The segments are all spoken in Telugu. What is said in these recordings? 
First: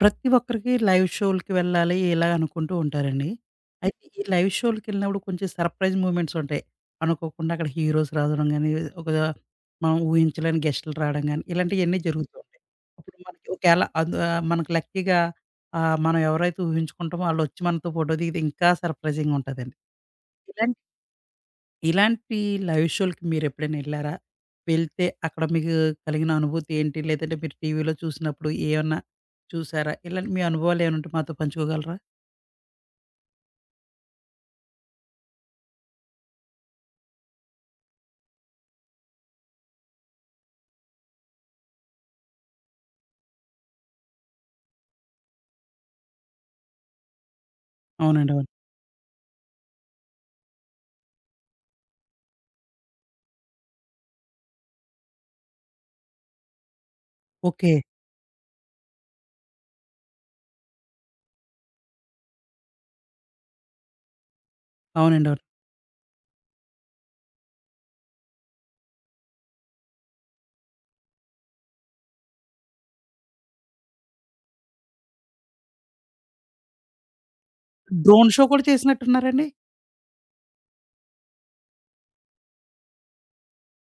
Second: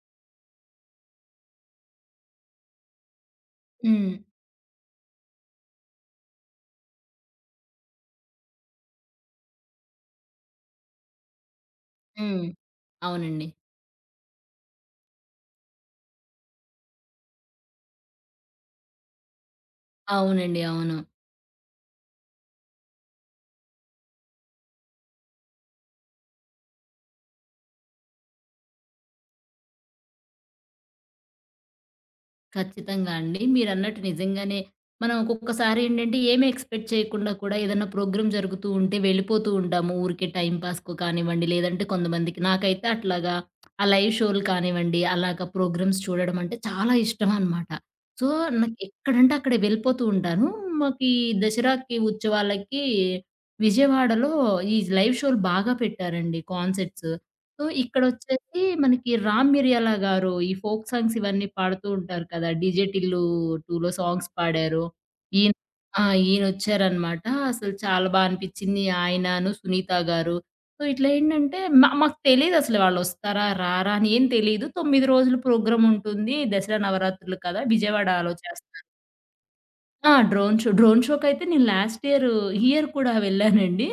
ప్రతి ఒక్కరికి లైవ్ షోలకి వెళ్ళాలి ఇలా అనుకుంటూ ఉంటారండి. అయితే హ్మ్. ఈ లైవ్ షోలకెళ్ళినప్పుడు కొంచెం సర్ప్రైజ్ మూవ్‌మెంట్స్ ఉంటాయి. అనుకోకుండా అక్కడ హీరోస్ రావడం గాని, ఒక మనం ఊహించలేని గెస్టులు రావడం గాని, ఇలాంటియన్నీ జరుగుతూ హ్మ్. ఉంటాయి. అప్పుడు అవునండి. మనకి ఒకేళ మనకు లక్కీగా మనం ఎవరైతే ఊహించుకుంటామో ఆళ్ళొచ్చి మనతో ఫోటో దిగితే ఇంకా సర్ప్రైజింగ్‌గా ఉంటదండి. అవునండి. ఇలాంటి అవును. ఇలాంటి లైవ్ షోలకి మీరెప్పుడైనా ఎళ్లారా? వెళ్తే అక్కడ మీకు కలిగిన అనుభూతి ఏంటి? లేదంటే మీరు టీవీలో చూసినప్పుడు ఏమన్నా చూసారా? ఇలాంటి మీ అనుభవాలేమన్నుంటే మాతో పంచుకోగలరా? ఖచ్చితంగా అండి. మీరన్నట్టు నిజంగానే మనం ఒక్కొక్కసారి ఏంటంటే ఏమి ఎక్స్‌పెక్ట్ చేయకుండా కూడా ఏదన్నా ప్రోగ్రామ్ జరుగుతూ ఉంటే వెళ్ళిపోతూ ఉంటాము. ఊరికే టైమ్ పాస్‌కో కానివ్వండి, లేదంటే కొంతమందికి నాకైతే అట్లాగా ఆ లైవ్ షోలు కానివ్వండి, అలాగా ప్రోగ్రామ్స్ చూడడం అంటే చాలా ఇష్టం అనమాట. సో, అవునండి, అవును. నాకు ఎక్కడంటే అక్కడ వెళ్ళిపోతూ ఉంటాను. మాకు ఈ దసరాకి, ఉత్సవాలకి విజయవాడలో ఈ లైవ్ షోలు బాగా పెట్టారండి కాన్సర్ట్స్. So, okay. ఇక్కడొచ్చేసి మనకి 'రామ్ మిరియాల' గారు ఈ ఫోక్ సాంగ్స్ ఇవన్నీ పాడుతూ ఉంటారు కదా! 'డీజే టిల్లు 2లో' సాంగ్స్ పాడారు. అవునండి, అవును. ఈయన ఆ! ఈయనొచ్చారనమాట. అసలు చాలా బా అనిపిచ్చింది. ఆయనను, సునీత గారు. సో, ఇట్లా ఏంటంటే మాకు తెలీదసలు వాళ్ళొస్తారా? రారా? అని ఏం తెలీదు. 9 రోజులు ప్రోగ్రాముంటుంది. దసరా నవరాత్రులు కదా! డ్రోన్ విజయవాడలో షో కూడా చేస్తారు. చేసినట్టున్నారండి? ఆ! Drone show. డ్రోన్ షోకైతే నేను లాస్ట్ ఇయర్, ఈ ఇయర్ కూడా వెళ్ళానండి.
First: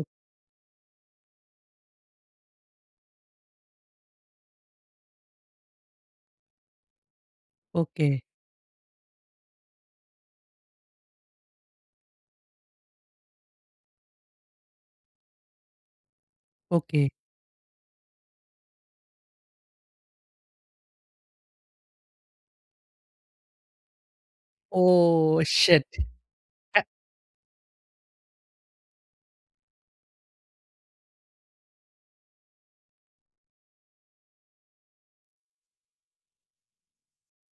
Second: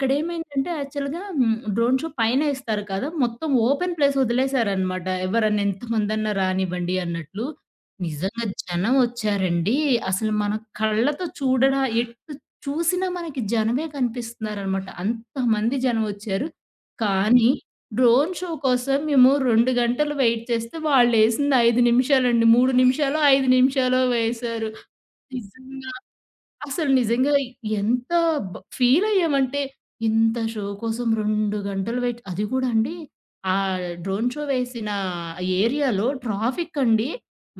ఓహ్! యాక్చువల్‌గా డ్రోన్ షో పైనేస్తారు కదా! మొత్తం ఓపెన్ ప్లేస్ వదిలేశారనమాట. ఎవరన్నా ఎంతమందన్నా రానివ్వండి అన్నట్లు. ఓకే. నిజంగా జనం వచ్చారండి. అసలు మన కళ్ళతో చూడడా ఎటు చూసినా మనకి జనమే కనిపిస్తున్నారనమాట. అంతమంది జనం వచ్చారు. ఓకే. కానీ డ్రోన్ షో కోసం మేము 2 గంటలు వెయిట్ చేస్తే వాళ్ళేసింది 5 నిమిషాలండి. 3 నిమిషాలో, 5 నిమిషాలో వేశారు. ఓహ్! నిజంగా. షిట్. క అసలు నిజంగా ఎంత ఫీలయ్యామంటే, ఇంత షో కోసం 2 గంటలు వెయిట్ అది కూడా అండి, ఆ డ్రోన్ షో వేసిన ఏరియాలో ట్రాఫిక్ అండి.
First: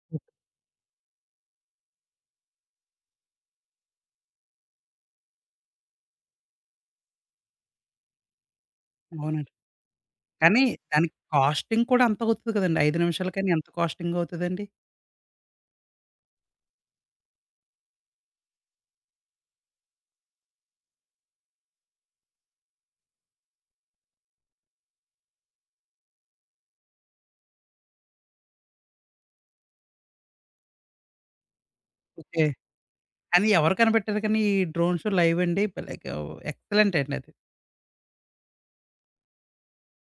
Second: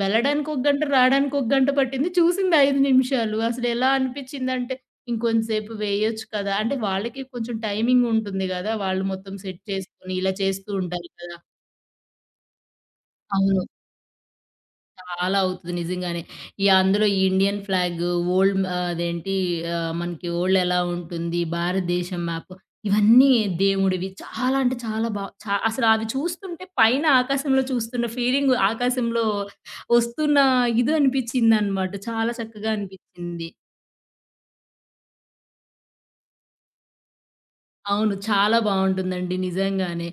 వెళ్ళడానికి ఒక గంట, రాడానికి ఒక గంట పట్టింది. చూసింది 5 నిమిషాలు. అసలెలా అనిపిచ్చిందంటే, ఇంకొంతసేపు వేయొచ్చు కదా! అంటే వాళ్ళకి కొంచెం టైమింగ్ ఉంటుంది గదా! వాళ్ళు మొత్తం అవునండి. సెట్ చేసుకొని ఇలా కానీ చేస్తూ ఉంటారు దానికి కదా! కాస్టింగ్ కూడా అంత అవుతది కదండీ. 5 నిమిషాలకని అవును. ఎంత కాస్టింగ్ అవుతదండి? చాలా అవుతది నిజంగానే. ఈ అందులో ఈ ఇండియన్ ఫ్లాగ్, ఓల్డ్ అదేంటి మనకి ఓల్డ్ ఎలా ఉంటుంది, భారతదేశం మ్యాప్ ఇవన్నీ దేవుడివి చాలా అంటే చాలా బా చా అసలు అవి చూస్తుంటే పైన ఆకాశంలో చూస్తున్న ఫీలింగ్ ఆకాశంలో వస్తున్న ఇది అనిపించిందనమాట. చాలా ఓకే. చక్కగా అనిపించింది. కానీ ఎవరు కనిపెట్టారు కానీ ఈ డ్రోన్ షో లైవ్ అండి, భలేగా ఎక్సలెంట్ అండి అది. అవును. చాలా బావుంటుందండి నిజంగానే.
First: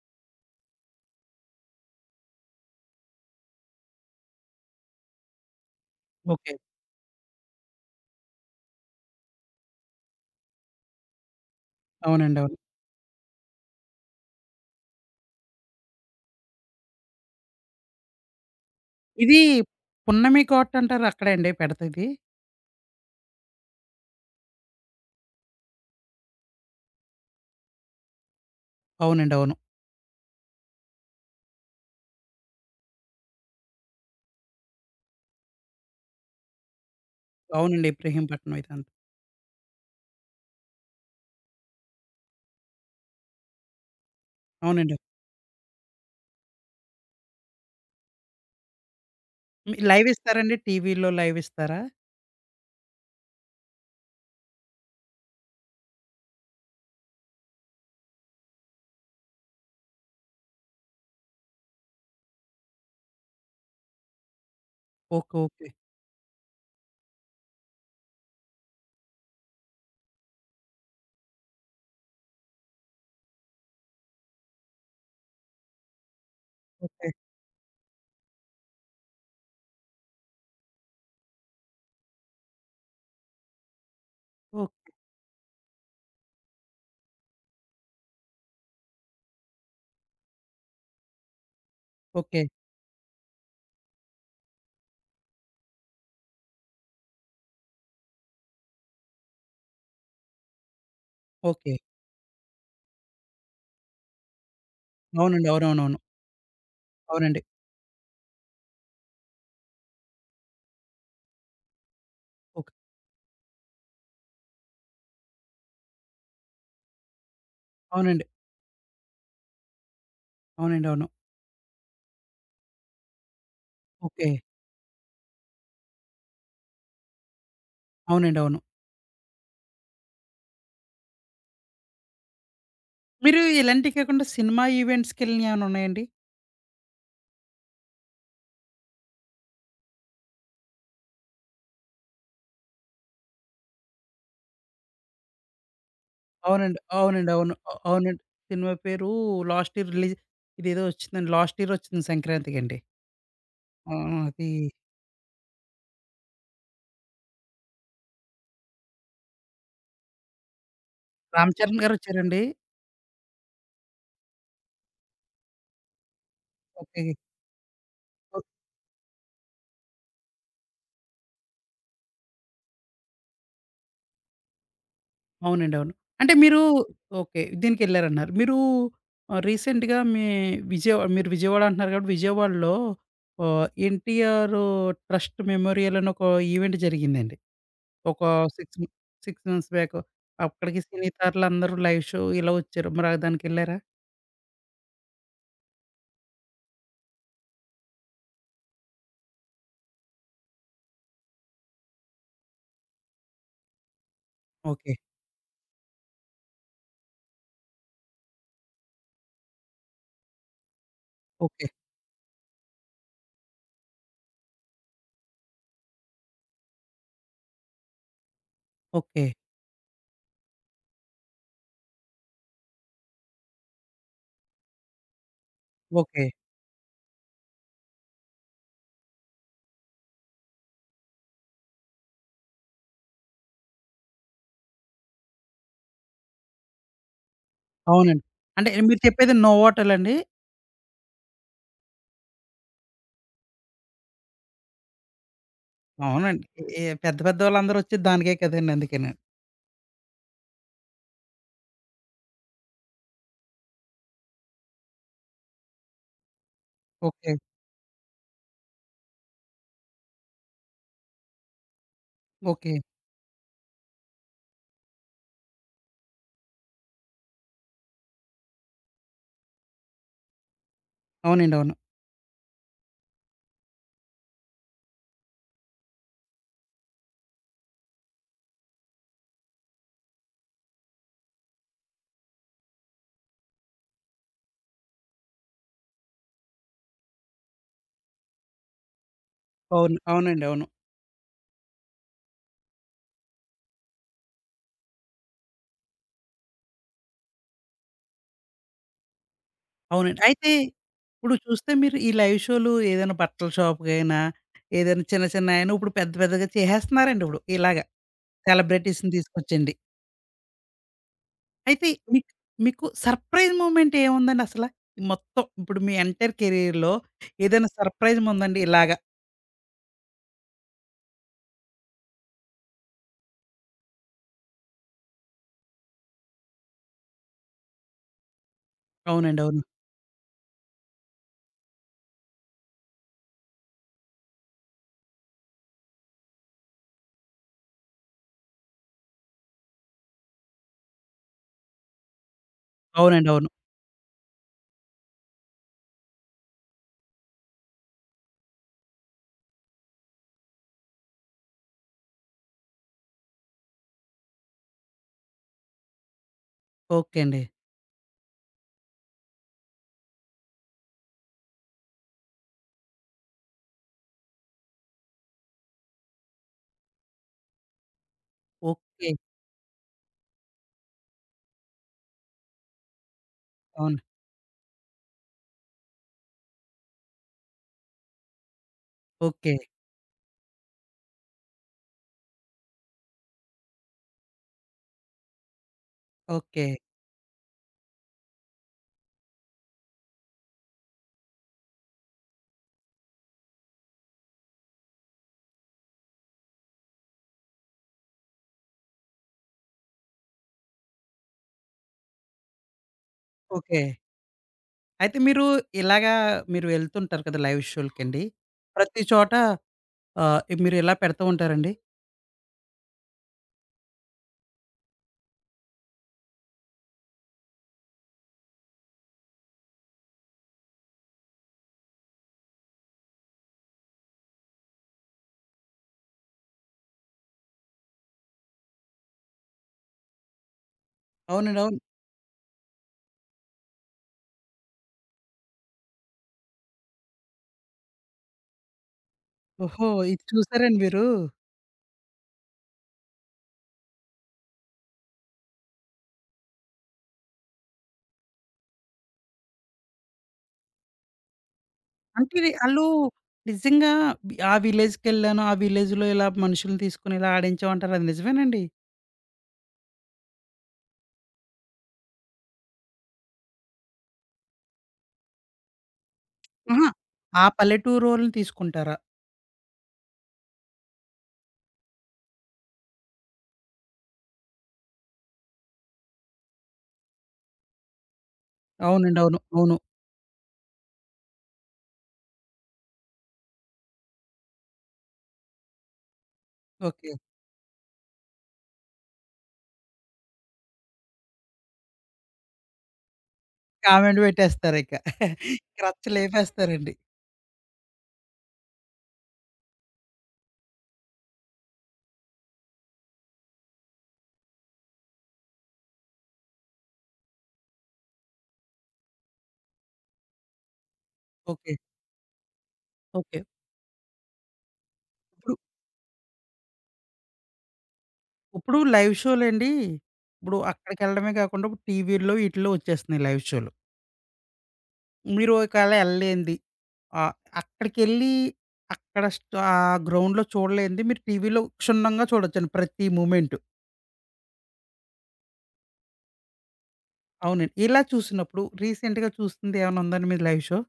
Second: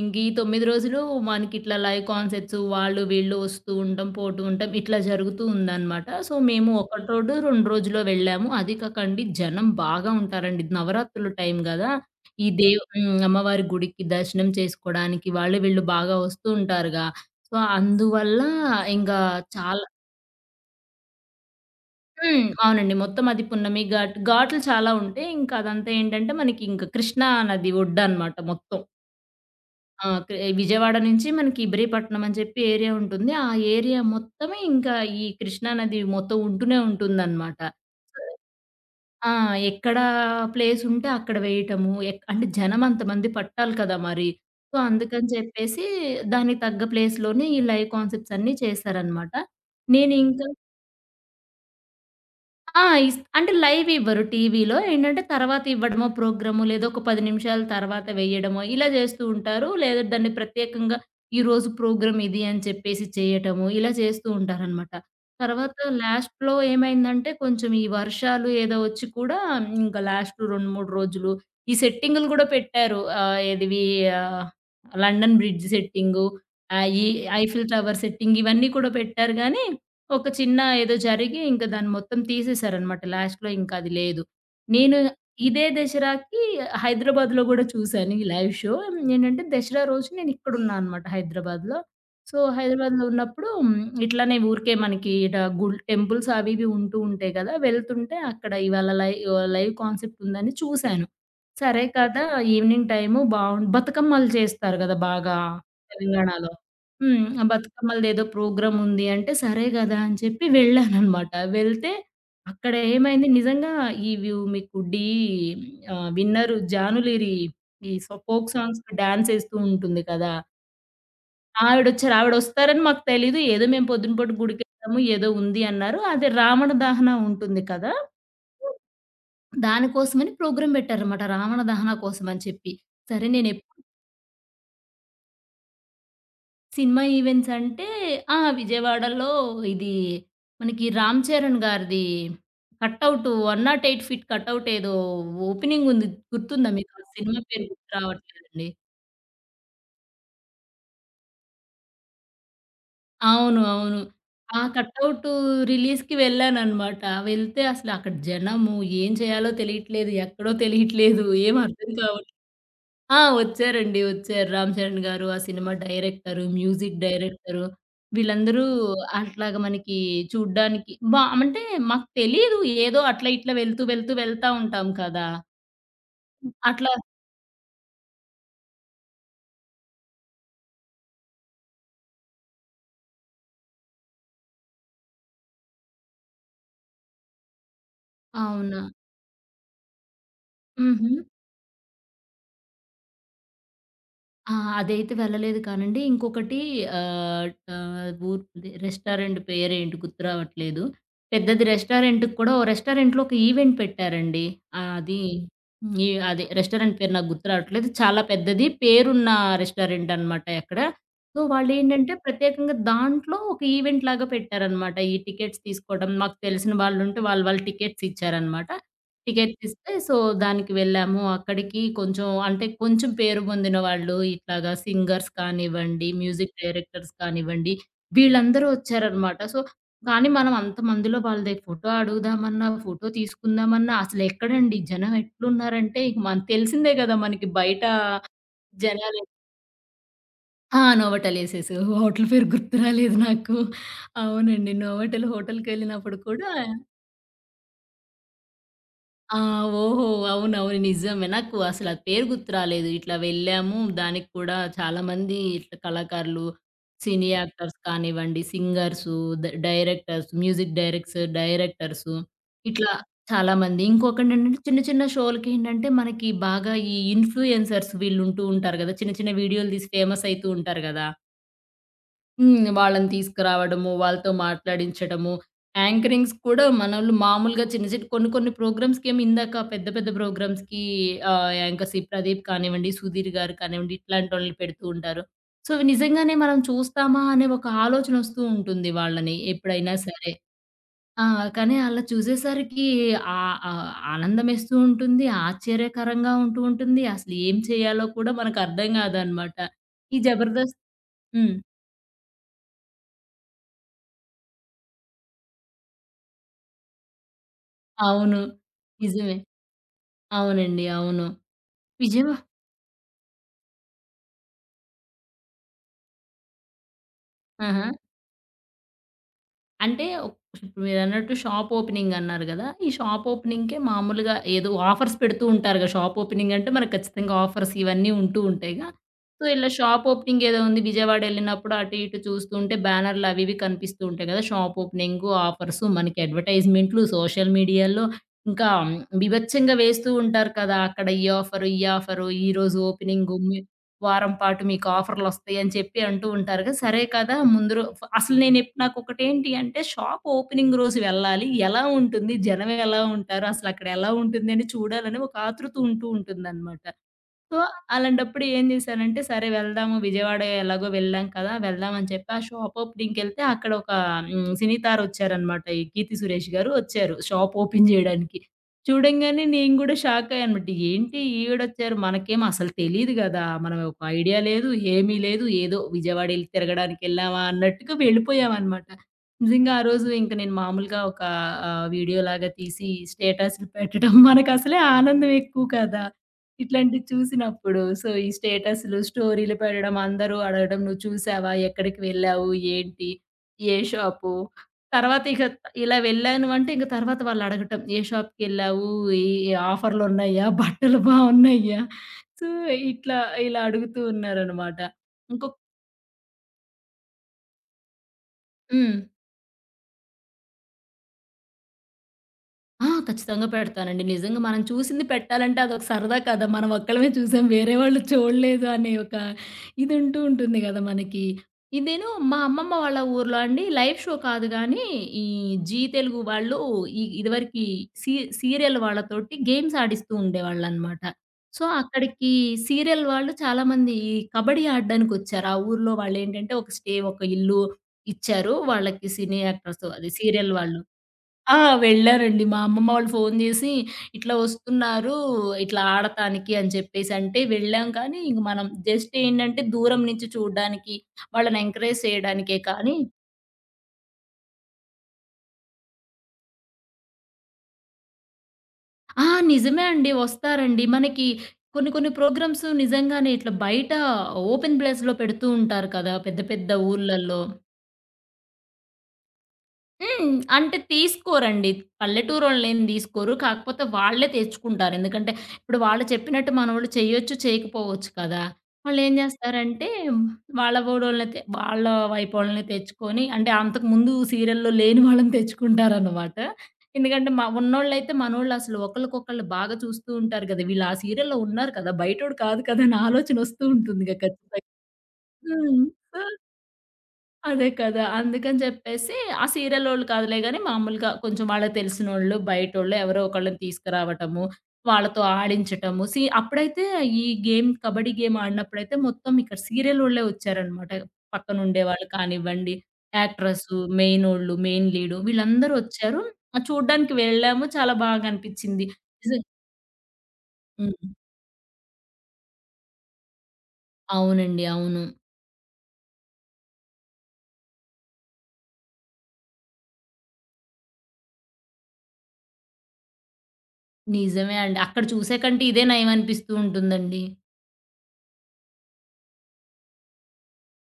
ఇంక ఈ 9 రోజులు మనకిట్లా లైవ్ కాన్సర్ట్స్ వాళ్ళు వీళ్ళు వస్తూ ఉంటాం, పోతూ ఉంటాం. ఇట్లా జరుగుతూ ఉందనమాట. So, okay. మేము ఒకటి రోడు, 2 రోజులో వెళ్ళాము. అది కాకండి జనం బాగా ఉంటారండి. నవరాత్రుల టైం గదా! అవునండి, ఈ అవును. దేవ్ హ్మ్. అమ్మవారి గుడికి దర్శనం చేసుకోడానికి వాళ్ళు వీళ్ళు బాగా వస్తూ ఉంటారుగా! సో, అందువల్ల ఇంగా ఇది చాలా పున్నమి కాట్ అంటారు అక్కడే అండి పెడతది? అవునండి. మొత్తం అది పున్నమి ఘాట్లు చాలా ఉంటాయి. ఇంకా అదంతా ఏంటంటే మనకి ఇంక కృష్ణా నది ఒడ్డనమాట మొత్తం. అవునండి, అవును. ఆ! క్ విజయవాడ నుంచి మనకి ఇబ్రహీపట్నం అని చెప్పి ఏరియా ఉంటుంది. ఆ ఏరియా మొత్తమే ఇంకా ఈ కృష్ణా నది మొత్తం ఉంటూనే ఉంటుందనమాట. అవునండి, సో ఇబ్రహీంపట్నం ఇదంతా. ఆ! ఎక్కడ ప్లేస్ ఉంటే అక్కడ వేయటము. అంటే జనం అంతమంది పట్టాలి కదా! మరి. సో, అవునండి. అందుకని చెప్పేసి దానికి తగ్గ ప్లేస్‌లోనే ఈ లైవ్ కాన్సెప్ట్స్ అన్నీ చేశారనమాట. హ్మ్. లైవ్ నేనింక ఇస్తారండి? టీవీలో లైవ్ ఇస్తారా? ఆ! ఇస్ అంటే లైవ్ ఇవ్వరు టీవీలో. ఏంటంటే తర్వాత ఇవ్వడమో ప్రోగ్రాము, లేదా ఒక 10 నిమిషాల తర్వాత వేయడమో ఇలా చేస్తూ ఉంటారు. లేదా దాన్ని ప్రత్యేకంగా ఈరోజు ప్రోగ్రామ్ ఇది అని చెప్పేసి చేయటము, ఇలా చేస్తూ ఉంటారనమాట. ఓకే. ఓకే. తర్వాత లాస్ట్‌లో ఏమైందంటే కొంచెం ఈ వర్షాలు ఏదో వచ్చి కూడా ఇంకా లాస్ట్ 2, 3 రోజులు ఈ సెట్టింగులు కూడా పెట్టారు. ఏదివి ఆహ్, 'లండన్ బ్రిడ్జ్' సెట్టింగు, ఈ ఓకే. 'ఐఫిల్ టవర్' సెట్టింగ్ ఇవన్నీ కూడా పెట్టారు గానీ ఒక చిన్న ఏదో జరిగి ఇంక దాన్ని మొత్తం తీసేశారనమాట. లాస్ట్‌లో ఇంకది లేదు. ఓక్ నేను ఇదే దసరాకి హైదరాబాద్‌లో గూడా చూశాను ఈ లైవ్ షో. ఏంటంటే దసరా రోజు నేను ఇక్కడున్నా అనమాట హైదరాబాద్‌లో. So, okay. హైదరాబాద్‌లో ఉన్నప్పుడు ఇట్లానే ఊరికే మనకి ఇట గుల్ టెంపుల్స్ అవి ఇవి ఉంటూ ఉంటాయి గదా! వెళ్తుంటే అక్కడ ఇవాళ లైవ్ కాన్సెప్ట్ ఉందని చూశాను. ఓకే. సరే కదా! ఈవినింగ్ టైము బతుకమ్మలు చేస్తారు గదా! బాగా అవునండి, అవునవునవును. తెలంగాణలో. అవునండి. ఆ బతుకమ్మలదేదో ప్రోగ్రామ్ ఉంది అంటే, సరే గదా! అని చెప్పి వెళ్ళాననమాట. వెళ్తే ఓకే. అక్కడ ఏమైంది నిజంగా ఇవి మీకు విన్నరు జానులీరి ఈ సో అవునండి. ఫోక్ సాంగ్స్‌కి డాన్స్ ఏస్తూ ఉంటుంది కదా! అవునండి, అవును. ఆవిడొచ్చారు. ఆవిడొస్తారని మాకు తెలీదు. ఏదో మేము పొద్దున పూట ఓకే. గుడికెళ్ళాము. ఏదో ఉంది అన్నారు. అదే రావణ దహన ఉంటుంది కదా! అవునండి, అవును. దానికోసమని ప్రోగ్రామ్ పెట్టారనమాట. రావణ దహన కోసం అని చెప్పి. సరే మీరు నేనెప్ ఇలాంటివి కాకుండా సినిమా ఈవెంట్స్‌కెళ్ళినవి ఏమైనా ఉన్నాయండి? సినిమా ఈవెంట్స్ అంటే ఆ! విజయవాడలో ఇది మనకి 'రామ్ చరణ్' గారిది కటౌట్ 108 ఫీట్ కటౌట్ ఏదో ఓపెనింగ్ ఉంది. గుర్తుందా అవునండి. మీకు? ఆ అవునండి, సినిమా అవును. పేరు గుర్తు అవునండి. రావట్లేదండి. సినిమా పేరు లాస్ట్ ఇయర్ రిలీజ్ ఇదేదో వచ్చిందండి. లాస్ట్ ఇయర్ వచ్చింది సంక్రాంతికండి. అవును. ఆ! అవును. అది ఆ కటౌట్ రిలీజ్‌కి వెళ్ళాననమాట. వెళ్తే అసలు అక్కడ జనము ఏం చేయాలో తెలియట్లేదు. ఎక్కడో తెలియట్లేదు. రామ్ ఏం చరణ్ అర్థం కావట్లేదు. గారొచ్చారండి. ఆ! వచ్చారండి. వచ్చారు. 'రామ్ చరణ్' గారు, ఆ cinema director, music okay. Director ఓ వీళ్ళందరూ అట్లాగా మనకి చూడ్డానికి బా అంటే మాకు తెలీదు. ఏదో అట్లా ఇట్లా వెళ్తూ ఉంటాం కదా! అవునండి, అవును. అంటే మీరు అట్లా ఓకే. దీనికెళ్లారన్నారు. మీరు రీసెంట్‌గా మీ మీరు విజయవాడ అంటున్నారు కాబట్టి విజయవాడలో ఎన్‌టీఆర్ ట్రస్ట్ మెమోరియల్ అని ఒక ఈవెంట్ జరిగిందండి. ఒక 6 అవునా! మ 6 మంత్స్ బ్యాక్. అక్కడికి సినీ హుహు. తారలందరూ లైవ్ షో ఇలా వచ్చారు. మరి ఆ దానికెళ్లారా? ఆ! అదైతే వెళ్ళలేదు కానండి. ఇంకొకటి ఆహ్, ఆహ్, ఊర్ ఇది రెస్టారెంట్ పేరేంటి గుర్తురావట్లేదు. పెద్దది రెస్టారెంట్‌కి కూడా ఓ రెస్టారెంట్‌లో ఒక ఈవెంట్ పెట్టారండి. ఓకే. అది ఈ అదే రెస్టారెంట్ పేరు నాకు గుర్తు రావట్లేదు. చాలా పెద్దది పేరున్న రెస్టారెంట్ అనమాట ఎక్కడ. So, okay. వాళ్ళేంటంటే ప్రత్యేకంగా దాంట్లో ఒక ఈవెంట్ లాగా పెట్టారనమాట. ఈ టికెట్స్ తీసుకోవడం, మాకు తెలిసిన వాళ్ళుంటే వాళ్ళు టికెట్స్ ఇచ్చారనమాట. ఓకే. టికెట్ ఇస్తే సో, దానికి వెళ్ళాము. అక్కడికి కొంచెం అంటే కొంచెం పేరు పొందిన వాళ్ళు ఇట్లాగా సింగర్స్ కానివ్వండి, ఓకే. మ్యూజిక్ డైరెక్టర్స్ కానివ్వండి, వీళ్ళందరూ వచ్చారనమాట. సో, కానీ మనం అంతమందిలో వాళ్ళ దగ్గర ఫోటో అడుగుదామన్నా, ఫోటో తీసుకుందామన్నా అసలెక్కడండి జనం ఎట్లున్నారంటే ఇక మన తెలిసిందే గదా! మనకి బయట అవునండి. అంటే మీరు జనాలు చెప్పేది నోవాటలండి? ఆ! నోవాటెలేసేసావు. హోటల్ పేరు గుర్తు రాలేదు నాకు. అవునండి. నోవాటెల్ హోటల్‌కెళ్ళినప్పుడు అవునండి. కూడా ఏ పెద్ద పెద్దోళ్ళందరూ వచ్చేది దానికే కదండీ! అందుకేను. ఆ! ఓహో! అవునవును. నిజమే. నాకు అసల పేరు గుర్తు రాలేదు. ఇట్లా వెళ్ళాము. దానికి కూడా చాలామంది ఇట్లా కళాకారులు, సినీ ఓకే. యాక్టర్స్ కానివ్వండి, singers, directors, music directors okay. ఇట్లా చాలామంది. ఇంకొకటేంటంటే చిన్న చిన్న షోలకేంటంటే మనకి బాగా ఈ ఇన్‌ఫ్లుయెన్సర్స్ వీళ్ళుంటూ ఉంటారు గదా! చిన్న చిన్న వీడియోలు తీసి ఫేమస్ అయితూ ఉంటారు గదా! అవునండి, అవును, వాళ్ళని తీసుకురావడము, వాళ్ళతో మాట్లాడించడము, యాంకరింగ్స్ కూడా మనోళ్ళు మామూలుగా చిన్న చిన్న కొన్ని కొన్ని ప్రోగ్రామ్స్‌కేమో ఇందాక పెద్ద పెద్ద ప్రోగ్రామ్స్‌కి యాంకర్స్ ఈ ప్రదీప్ కానివ్వండి, సుధీర్ గారు కానివ్వండి, ఇట్లాంటోళ్ళని పెడుతూ ఉంటారు. సో, నిజంగానే మనం చూస్తామా అనే ఒక ఆలోచనొస్తూ ఉంటుంది వాళ్ళని ఎప్పుడైనా అవును. సరే. అవునండి, అవును. ఆ! కానీ అలా చూసేసరికి ఆహ్, ఆహ్, ఆనందమేస్తూ ఉంటుంది, ఆశ్చర్యకరంగా ఉంటూ ఉంటుంది. అసలు ఏం చేయాలో కూడా మనకు అర్థం కాదనమాట. ఈ అవునండి. అయితే జబర్దస్త్ ఇప్పుడు హ్మ్. చూస్తే మీరు ఈ లైవ్ షోలు ఏదైనా బట్టల షాప్‌కైనా, ఏదైనా చిన్న చిన్నయైనా ఇప్పుడు పెద్ద పెద్దగా చేసేస్తున్నారండి ఇప్పుడు ఇలాగ. అవును. సెలబ్రిటీస్‌ని నిజమే. తీసుకొచ్చండి. అవునండి. అవును. అయితే మీకు విజయవా మీకు సర్ప్రైజ్ మూమెంట్ ఏముందండి అసల? మొత్తం ఇప్పుడు మీ ఎంటైర్ కెరియర్‌లో ఏదైనా ఆహా! సర్ప్రైజ్ ఉందండి ఇలాగ? అంటే ఒక్ ఇప్పుడు మీరన్నట్టు షాప్ ఓపెనింగ్ అన్నారు గదా! ఈ షాప్ ఓపెనింగ్‌కే మామూలుగా ఏదో ఆఫర్స్ పెడుతూ ఉంటారుగా. షాప్ ఓపెనింగ్ అంటే మనకు ఖచ్చితంగా ఆఫర్స్ ఇవన్నీ ఉంటూ ఉంటాయిగా. అవునండి, సో, అవును. ఇలా షాప్ ఓపెనింగ్ ఏదో ఉంది. విజయవాడ ఎళ్ళినప్పుడు అటు ఇటు చూస్తూ ఉంటే బ్యానర్‌లు అవి ఇవి కనిపిస్తూ ఉంటాయి గదా! షాప్ ఓపెనింగు, ఆఫర్సు మనకి అడ్వర్టైజ్‌మెంట్లు సోషల్ మీడియాలో ఇంకా బీభత్సంగా వేస్తూ ఉంటారు కదా! అక్కడ ఈ ఆఫరు, ఈ ఆఫరు ఈరోజు అవునండి, ఓపెనింగు అవును. వారం పాటు మీకు ఆఫర్‌లొస్తాయి అని చెప్పి అంటూ ఉంటారు కదా! సరే కదా! ముందు రో ఫ అసలు నేను ఎప్ నాకొకటేంటి అంటే షాప్ ఓపెనింగ్ రోజు వెళ్ళాలి. ఎలా ఉంటుంది? జనం ఎలా ఉంటారు? అసలక్కడ ఎలా ఉంటుంది అని చూడాలని ఒక ఆతృత ఉంటూ ఉంటుందనమాట. ఓకే అండి. సో, అలాంటప్పుడు ఏం జేశానంటే, సరే వెళ్దాము విజయవాడ ఎలాగో వెళ్ళాం కదా! వెళ్దాం అని చెప్పి ఆ షాప్ ఓపెనింగ్‌కెళ్తే అక్కడ ఒక సినీతార వచ్చారనమాట. ఈ 'కీర్తి సురేష్' గారు వచ్చారు షాప్ ఓపెన్ జేయడానికి. ఓకే. చూడంగానే నేను గూడా షాక్ అయ్యాననమాట. ఏంటి ఈవిడొచ్చారు? మనకేమో అసలు తెలీదు గదా! మనం ఒక అవును. ఐడియా లేదు, ఏమీ లేదు. ఏదో విజయవాడ ఎళ్లి తిరగడానికెళ్ళామా అన్నట్టుగా వెళ్ళిపోయామనమాట. ఓకే. నిజంగా ఆ రోజు ఇంక నేను మామూలుగా ఒక వీడియోలాగా తీసి స్టేటస్‌లు పెట్టడం మనకసలే ఆనందం ఎక్కువ కదా! ఓకే. ఇట్లాంటివి చూసినప్పుడు, సో, ఈ స్టేటస్‌లు, స్టోరీలు పెట్టడం, అందరూ అడగడం, "నువ్వు చూసావా? ఎక్కడికి వెళ్ళావు? ఏంటి? ఏ షాపు?" తర్వాత ఇక ఇలా వెళ్ళాను అంటే, ఇంక తర్వాత వాళ్ళు అడగటం, "ఏ షాప్‌కెళ్ళావు? ఈ ఈ ఆఫర్‌లున్నాయా? బట్టలు బావున్నాయా?" సో, ఇట్లా ఇలా ఓకే. అడుగుతూ ఉన్నారనమాట. అయితే మీరు ఇంకొ ఇలాగా మీరు వెళ్తుంటారు కదా లైవ్ షోలకండి. హ్మ్. ప్రతి చోట మీరు ఇలా పెడుతూ ఉంటారండి? ఆ! ఖచ్చితంగా పెడతానండి. నిజంగా మనం చూసింది పెట్టాలంటే అదొక సరదా కదా! మనం ఒక్కళ్ళమే చూసాం. వేరే వాళ్ళు చూడలేదు అనే ఒక ఇది ఉంటూ ఉంటుంది గదా! మనకి. ఇదేను మా అమ్మమ్మ వాళ్ళ ఊర్లో అండి లైవ్ షో కాదు గానీ, ఈ జీ తెలుగు వాళ్ళు ఈ ఇదివరకి సీ సీరియల్ వాళ్ళతోటి గేమ్స్ ఆడిస్తూ ఉండేవాళ్ళనమాట. అవునండి, సో, అవును. అక్కడికి సీరియల్ వాళ్ళు చాలామంది ఈ కబడ్డీ ఆడడానికొచ్చారు. ఆ ఊర్లో వాళ్ళేంటంటే ఒక ఇల్లు ఇచ్చారు. వాళ్ళకి సినీ యాక్టర్స్ ఓహో! అదే ఇది సీరియల్ చూసారండి వాళ్ళు. మీరు? ఆ! వెళ్ళారండి. మా అమ్మమ్మ వాళ్ళు ఫోను జేసి, "ఇట్లా వస్తున్నారు, ఇట్లా ఆడటానికి" అని చెప్పేసంటే వెళ్ళాం కానీ, ఇంక మనం జస్ట్ ఏంటంటే దూరం నుంచి చూడ్డానికి, వాళ్ళని ఎంకరేజ్ అంటే ఇది చేయడానికే ఆళ్ళు కానీ నిజంగా ఆ విలేజ్‌కెళ్ళాను. ఆ విలేజ్‌లో ఇలా మనుషుల్ని తీసుకొని ఇలా ఆడించామంటారు. అది నిజమేనండి? ఆ! నిజమే అండి. వస్తారండి. మనకి కొన్ని కొన్ని ప్రోగ్రామ్స్ నిజంగానే ఇట్లా బయట ఓపెన్ ప్లేస్‌లో పెడుతూ ఉంటారు కదా! పెద్ద పెద్ద అహా! ఊర్లల్లో. ఆ పల్లెటూరోళ్ళని తీసుకుంటారా? హ్మ్. అంటే తీసుకోరండి. పల్లెటూరోళ్ళేం తీసుకోరు. కాకపోతే వాళ్ళే తెచ్చుకుంటారు. ఎందుకంటే, ఇప్పుడు వాళ్ళు చెప్పినట్టు మనోళ్ళు చేయొచ్చు, చేయకపోవచ్చు కదా! వాళ్ళేం అవునండి, అవును, అవును. జేస్తారంటే, వాళ్ళ ఊరోళ్ళని తె వాళ్ళ వైపోళ్ళని తెచ్చుకొని అంటే, అంతకుముందు సీరియల్‌లో లేని వాళ్ళని తెచ్చుకుంటారనమాట. ఓకే. ఎందుకంటే, ఉన్నోళ్ళైతే మనోళ్ళు అసలు ఒకళ్ళకొకళ్ళు బాగా చూస్తూ ఉంటారు గదా! వీళ్ళు ఆ సీరియల్‌లో ఉన్నారు కదా! బయటోడు కాదు కదా! అనే ఆలోచనొస్తూ ఉంటుందిగా కామెంట్ ఖచ్చితంగా. పెట్టేస్తారిక. హ్మ్. సో క్రచ్చలేపేస్తారండి. అదే కదా! అందుకని జెప్పేసి ఆ సీరియలోళ్ళు కాదులే గాని మామూలుగా కొంచెం వాళ్ళకి తెలిసినోళ్ళు, బయటోళ్ళు ఎవరో ఒకళ్ళని తీసుకురావటము, వాళ్ళతో ఆడించటము. అప్పుడైతే ఈ కబడ్డీ గేమ్ ఆడినప్పుడైతే మొత్తం ఇక్కడ సీరియలోళ్ళే వచ్చారనమాట. పక్కన ఓకే. ఉండేవాళ్ళు కానివ్వండి, ఓకే. యాక్ట్రెసు, మెయినోళ్ళు, మెయిన్ లీడు ఇప్పుడు, వీళ్ళందరూ వచ్చారు. చూడ్డానికి వెళ్ళాము. చాలా బాగా ఇప్పుడు అనిపిచ్చింది. లైవ్ నిజం షోలండి. ఇప్పుడు హ్మ్. అక్కడికెళ్ళడమే కాకుండా ఇప్పుడు టీవీల్లో, ఈటిల్లో వచ్చేస్తున్నాయి లైవ్ షోలు. అవునండి. అవును. మీరు ఒకవేళ ఎళ్ళలేంది ఆ! అక్కడికెళ్ళి అక్కడ గ్రౌండ్‌లో చూడలేనిది మీరు టీవీలో క్షుణ్ణంగా చూడొచ్చండి ప్రతి మూమెంటు. నిజమే అండి. అక్కడ చూసే కంటే ఇదే నయం అనిపిస్తూ ఉంటుందండి. అవునండి. ఇలా చూసినప్పుడు రీసెంట్‌గా చూసింది ఏమైనా ఉందండి మీ లైవ్ షో?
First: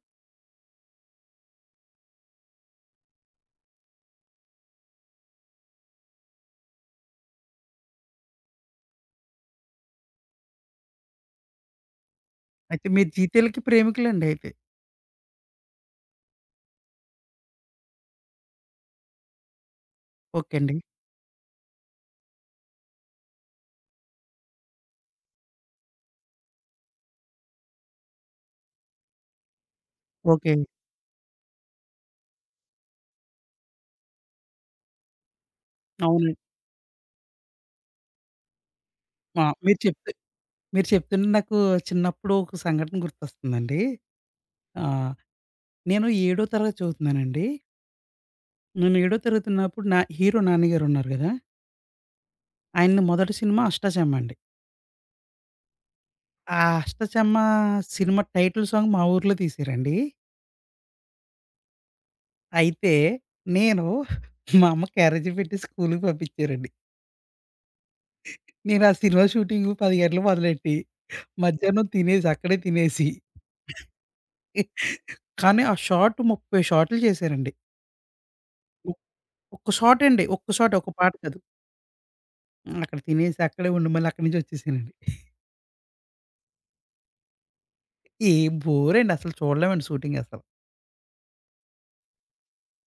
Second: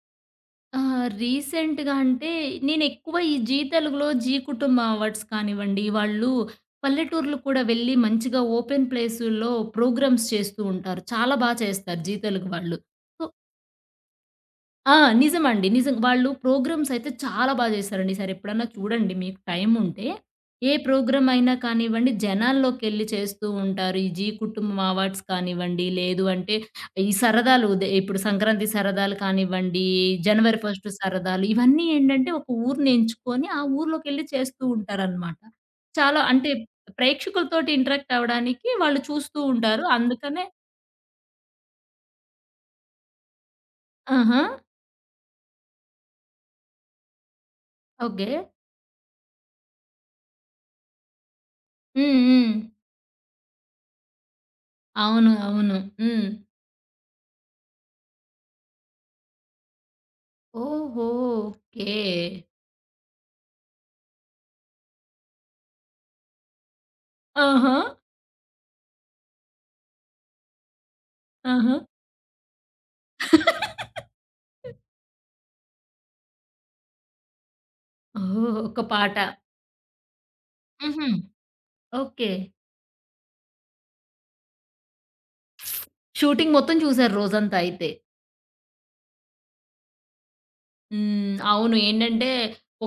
ఆ! రీసెంట్‌గా అంటే నేనెక్కువ ఈ జీ తెలుగులో 'జీ కుటుంబం అవార్డ్స్' కానివ్వండి, వాళ్ళు పల్లెటూర్లు కూడా వెళ్ళి మంచిగా ఓపెన్ ప్లేసుల్లో ప్రోగ్రామ్స్ చేస్తూ ఉంటారు. చాలా బా చేస్తారు జీ తెలుగు వాళ్ళు. అయితే మీరు సో, 'జీతేలకి' ప్రేమికులండి అయితే. ఆ! నిజమండి. నిజం. వాళ్ళు ప్రోగ్రామ్స్ అయితే చాలా బా చేశారండి. ఈసారి ఎప్పుడన్నా చూడండి మీకు టైం ఉంటే. ఓకే ఏ అండి. ప్రోగ్రామ్ అయినా కానివ్వండి, జనాల్లోకెళ్ళి చేస్తూ ఉంటారు. ఈ 'జీ కుటుంబం అవార్డ్స్' కానివ్వండి, లేదు అంటే ఈ సరదాలు దే ఇప్పుడు సంక్రాంతి సరదాలు కానివ్వండి, ఓకే. జనవరి ఫస్ట్ సరదాలు ఇవన్నీ ఏంటంటే ఒక ఊరిని ఎంచుకొని ఆ ఊర్లోకెళ్ళి చేస్తూ ఉంటారనమాట. చాలా అవునండి. అంటే ప్రేక్షకులతోటి ఇంటరాక్ట్ అవ్వడానికి వాళ్ళు చూస్తూ ఆ! ఉంటారు. అందుకనే మీరు చెప్తుంటే నాకు చిన్నప్పుడు ఒక సంఘటన గుర్తొస్తుందండి. ఆహా! ఆహ్, నేను ఏడో తరగతి చదువుతున్నానండి. ఓకే. నేను ఏడో తరగతి ఉన్నప్పుడు నా హీరో నాన్నగారున్నారు గదా! హ్మ్. హ్మ్. ఆయనది మొదటి సినిమా 'అష్టాచెమ్మ' అండి. అవును. అవును. హ్మ్. ఆ 'అష్టచమ్మ' సినిమా టైటిల్ సాంగ్ మా ఊర్లో తీశారండి. ఓహో! ఓకే. అయితే నేను మా అమ్మ క్యారేజీ పెట్టి స్కూలుకి పంపించారండి. ఆహా! నేను ఆ సినిమా షూటింగు 10 గంటలకు మొదలెట్టి ఆహా! మధ్యాహ్నం తినేసి అక్కడే తినేసి కానీ ఆ షాట్ 30 షాటులు చేశారండి. ఓహ్! ఒక ఒ పాట. ఒక్క షాట్ అండి. ఒక్క షాట్ ఒక హుహు. పాట కాదు. ఓకే. హ్మ్. అక్కడ తినేసి అక్కడే ఉండి మళ్ళీ అక్కడి నుంచి వచ్చేసానండి. షూటింగ్ మొత్తం చూసారు రోజంతా అయితే. ఏ బోరండి అసలు చూడలేమండి షూటింగ్ అసలు. అవును. ఏంటంటే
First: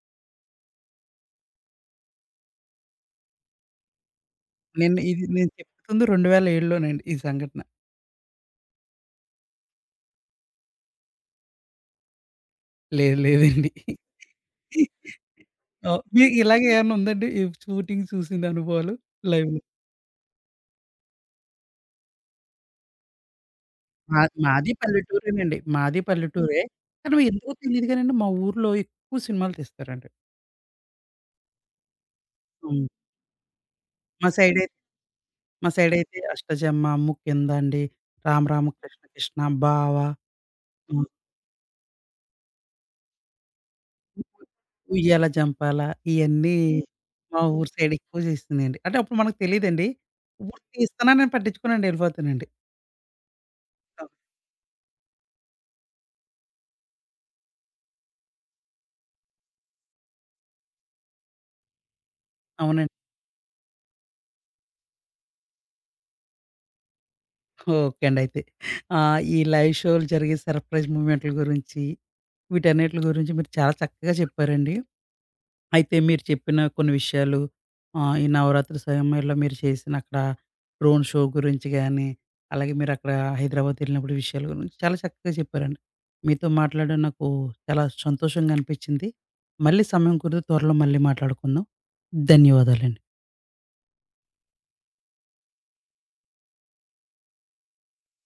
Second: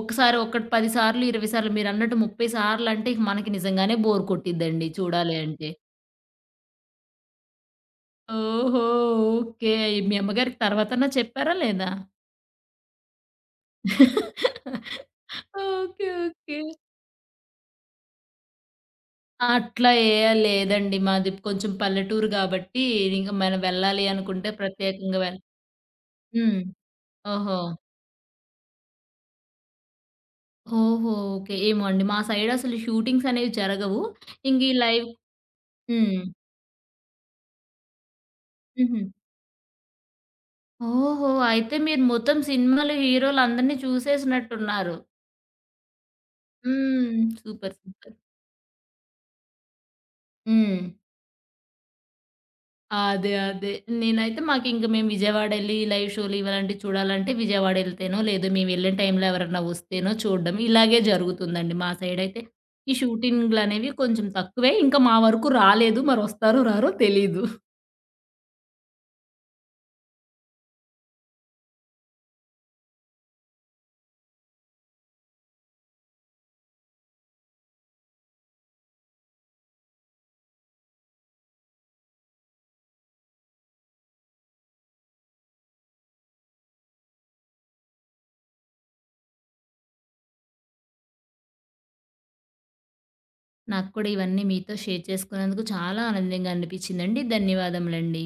ఒకసారి ఒకటి 10 సార్లు, 20 సార్లు మీరన్నట్టు 30 సార్లంటే ఇక మనకి నిజంగానే బోర్ కొట్టిద్దండి చూడాలి నేను అంటే. చెప్తుంది 2007లోనండి ఈ సంఘటన. ఓహో! ఓకే. మీ అమ్మగారికి తర్వాతన్నా చెప్పారా లేదా? లేదు లేదండి. ఓహ్! ఓకే. మీకు ఓకే. ఇలాగే ఏమన్నా ఉందండి? ఈ షూటింగ్ చూసిన అనుభవాలు లైవ్‌లో? అట్లా ఏ లేదండి. మాది కొంచెం పల్లెటూరు గాబట్టి, ఇంక మనం వెళ్ళాలి అనుకుంటే మాది ప్రత్యేకంగా వెళ్ పల్లెటూరేనండి. మాది హ్మ్. పల్లెటూరే. కానీ ఎందుకో ఓహో! తెలీదు గానండి మా ఊర్లో ఎక్కువ సినిమాలు తీస్తారండి. ఓహో! ఓకే. ఏమో అండి. మా సైడ్ అసలు అవును. షూటింగ్స్ అనేవి జరగవు. మా ఇంక సైడై ఈ లైవ్ మా హ్మ్. సైడైతే 'అష్టచమ్మ', 'ముకింద' అండి, 'రామ రామ హుహు. కృష్ణ కృష్ణ', 'బావ', అవును, ఓహో! అయితే మీరు మొత్తం సినిమాలో హీరోలందరిని చూసేసినట్టున్నారు. 'ఉయ్యాల జంపాల' ఇయన్నీ హ్మ్. మా ఊరు సూపర్. Side super. ఎక్కువ చేసిందండి. అంటే అప్పుడు మనకు తెలీదండి. ఇప్పుడు హ్మ్. తీస్తున్నానని పట్టించుకోనండి ఎళ్ళిపోతానండి. అదే. అదే. అవును. నేనైతే మాకింక మేము విజయవాడెళ్ళి లైవ్ షోలు ఇలాంటివి చూడాలంటే విజయవాడెళ్తేనో, లేదు మేమెళ్ళిన టైంలో ఎవరన్నా వస్తేనో చూడడం. ఇలాగే జరుగుతుందండి మా సైడయితే. ఈ అవునండి. షూటింగులనేవి కొంచెం తక్కువే. ఇంకా మా వరకు రాలేదు. మరొస్తారో రారో తెలీదు. ఓకే అండి. అయితే ఈ లైవ్ షోలు జరిగే సర్ప్రైజ్ మూమెంట్‌ల గురించి, వీటన్నిట్లి గురించి మీరు చాలా చక్కగా చెప్పారండి. అయితే మీరు చెప్పిన కొన్ని విషయాలు, ఈ నవరాత్రి సమయంలో మీరు చేసిన అక్కడ డ్రోన్ షో గురించి గానీ, అలాగే మీరు అక్కడ హైదరాబాద్ ఎళ్ళినప్పుడు విషయాల గురించి చాలా చక్కగా చెప్పారండి. మీతో మాట్లాడడం నాకు చాలా సంతోషంగా అనిపిచ్చింది. మళ్ళీ సమయం కుదిరితే త్వరలో మళ్ళీ మాట్లాడుకుందాం. ధన్యవాదాలండి. నాకు కూడా ఇవన్నీ మీతో షేర్ చేసుకున్నందుకు చాలా ఆనందంగా అనిపిచ్చిందండి. ధన్యవాదములండి.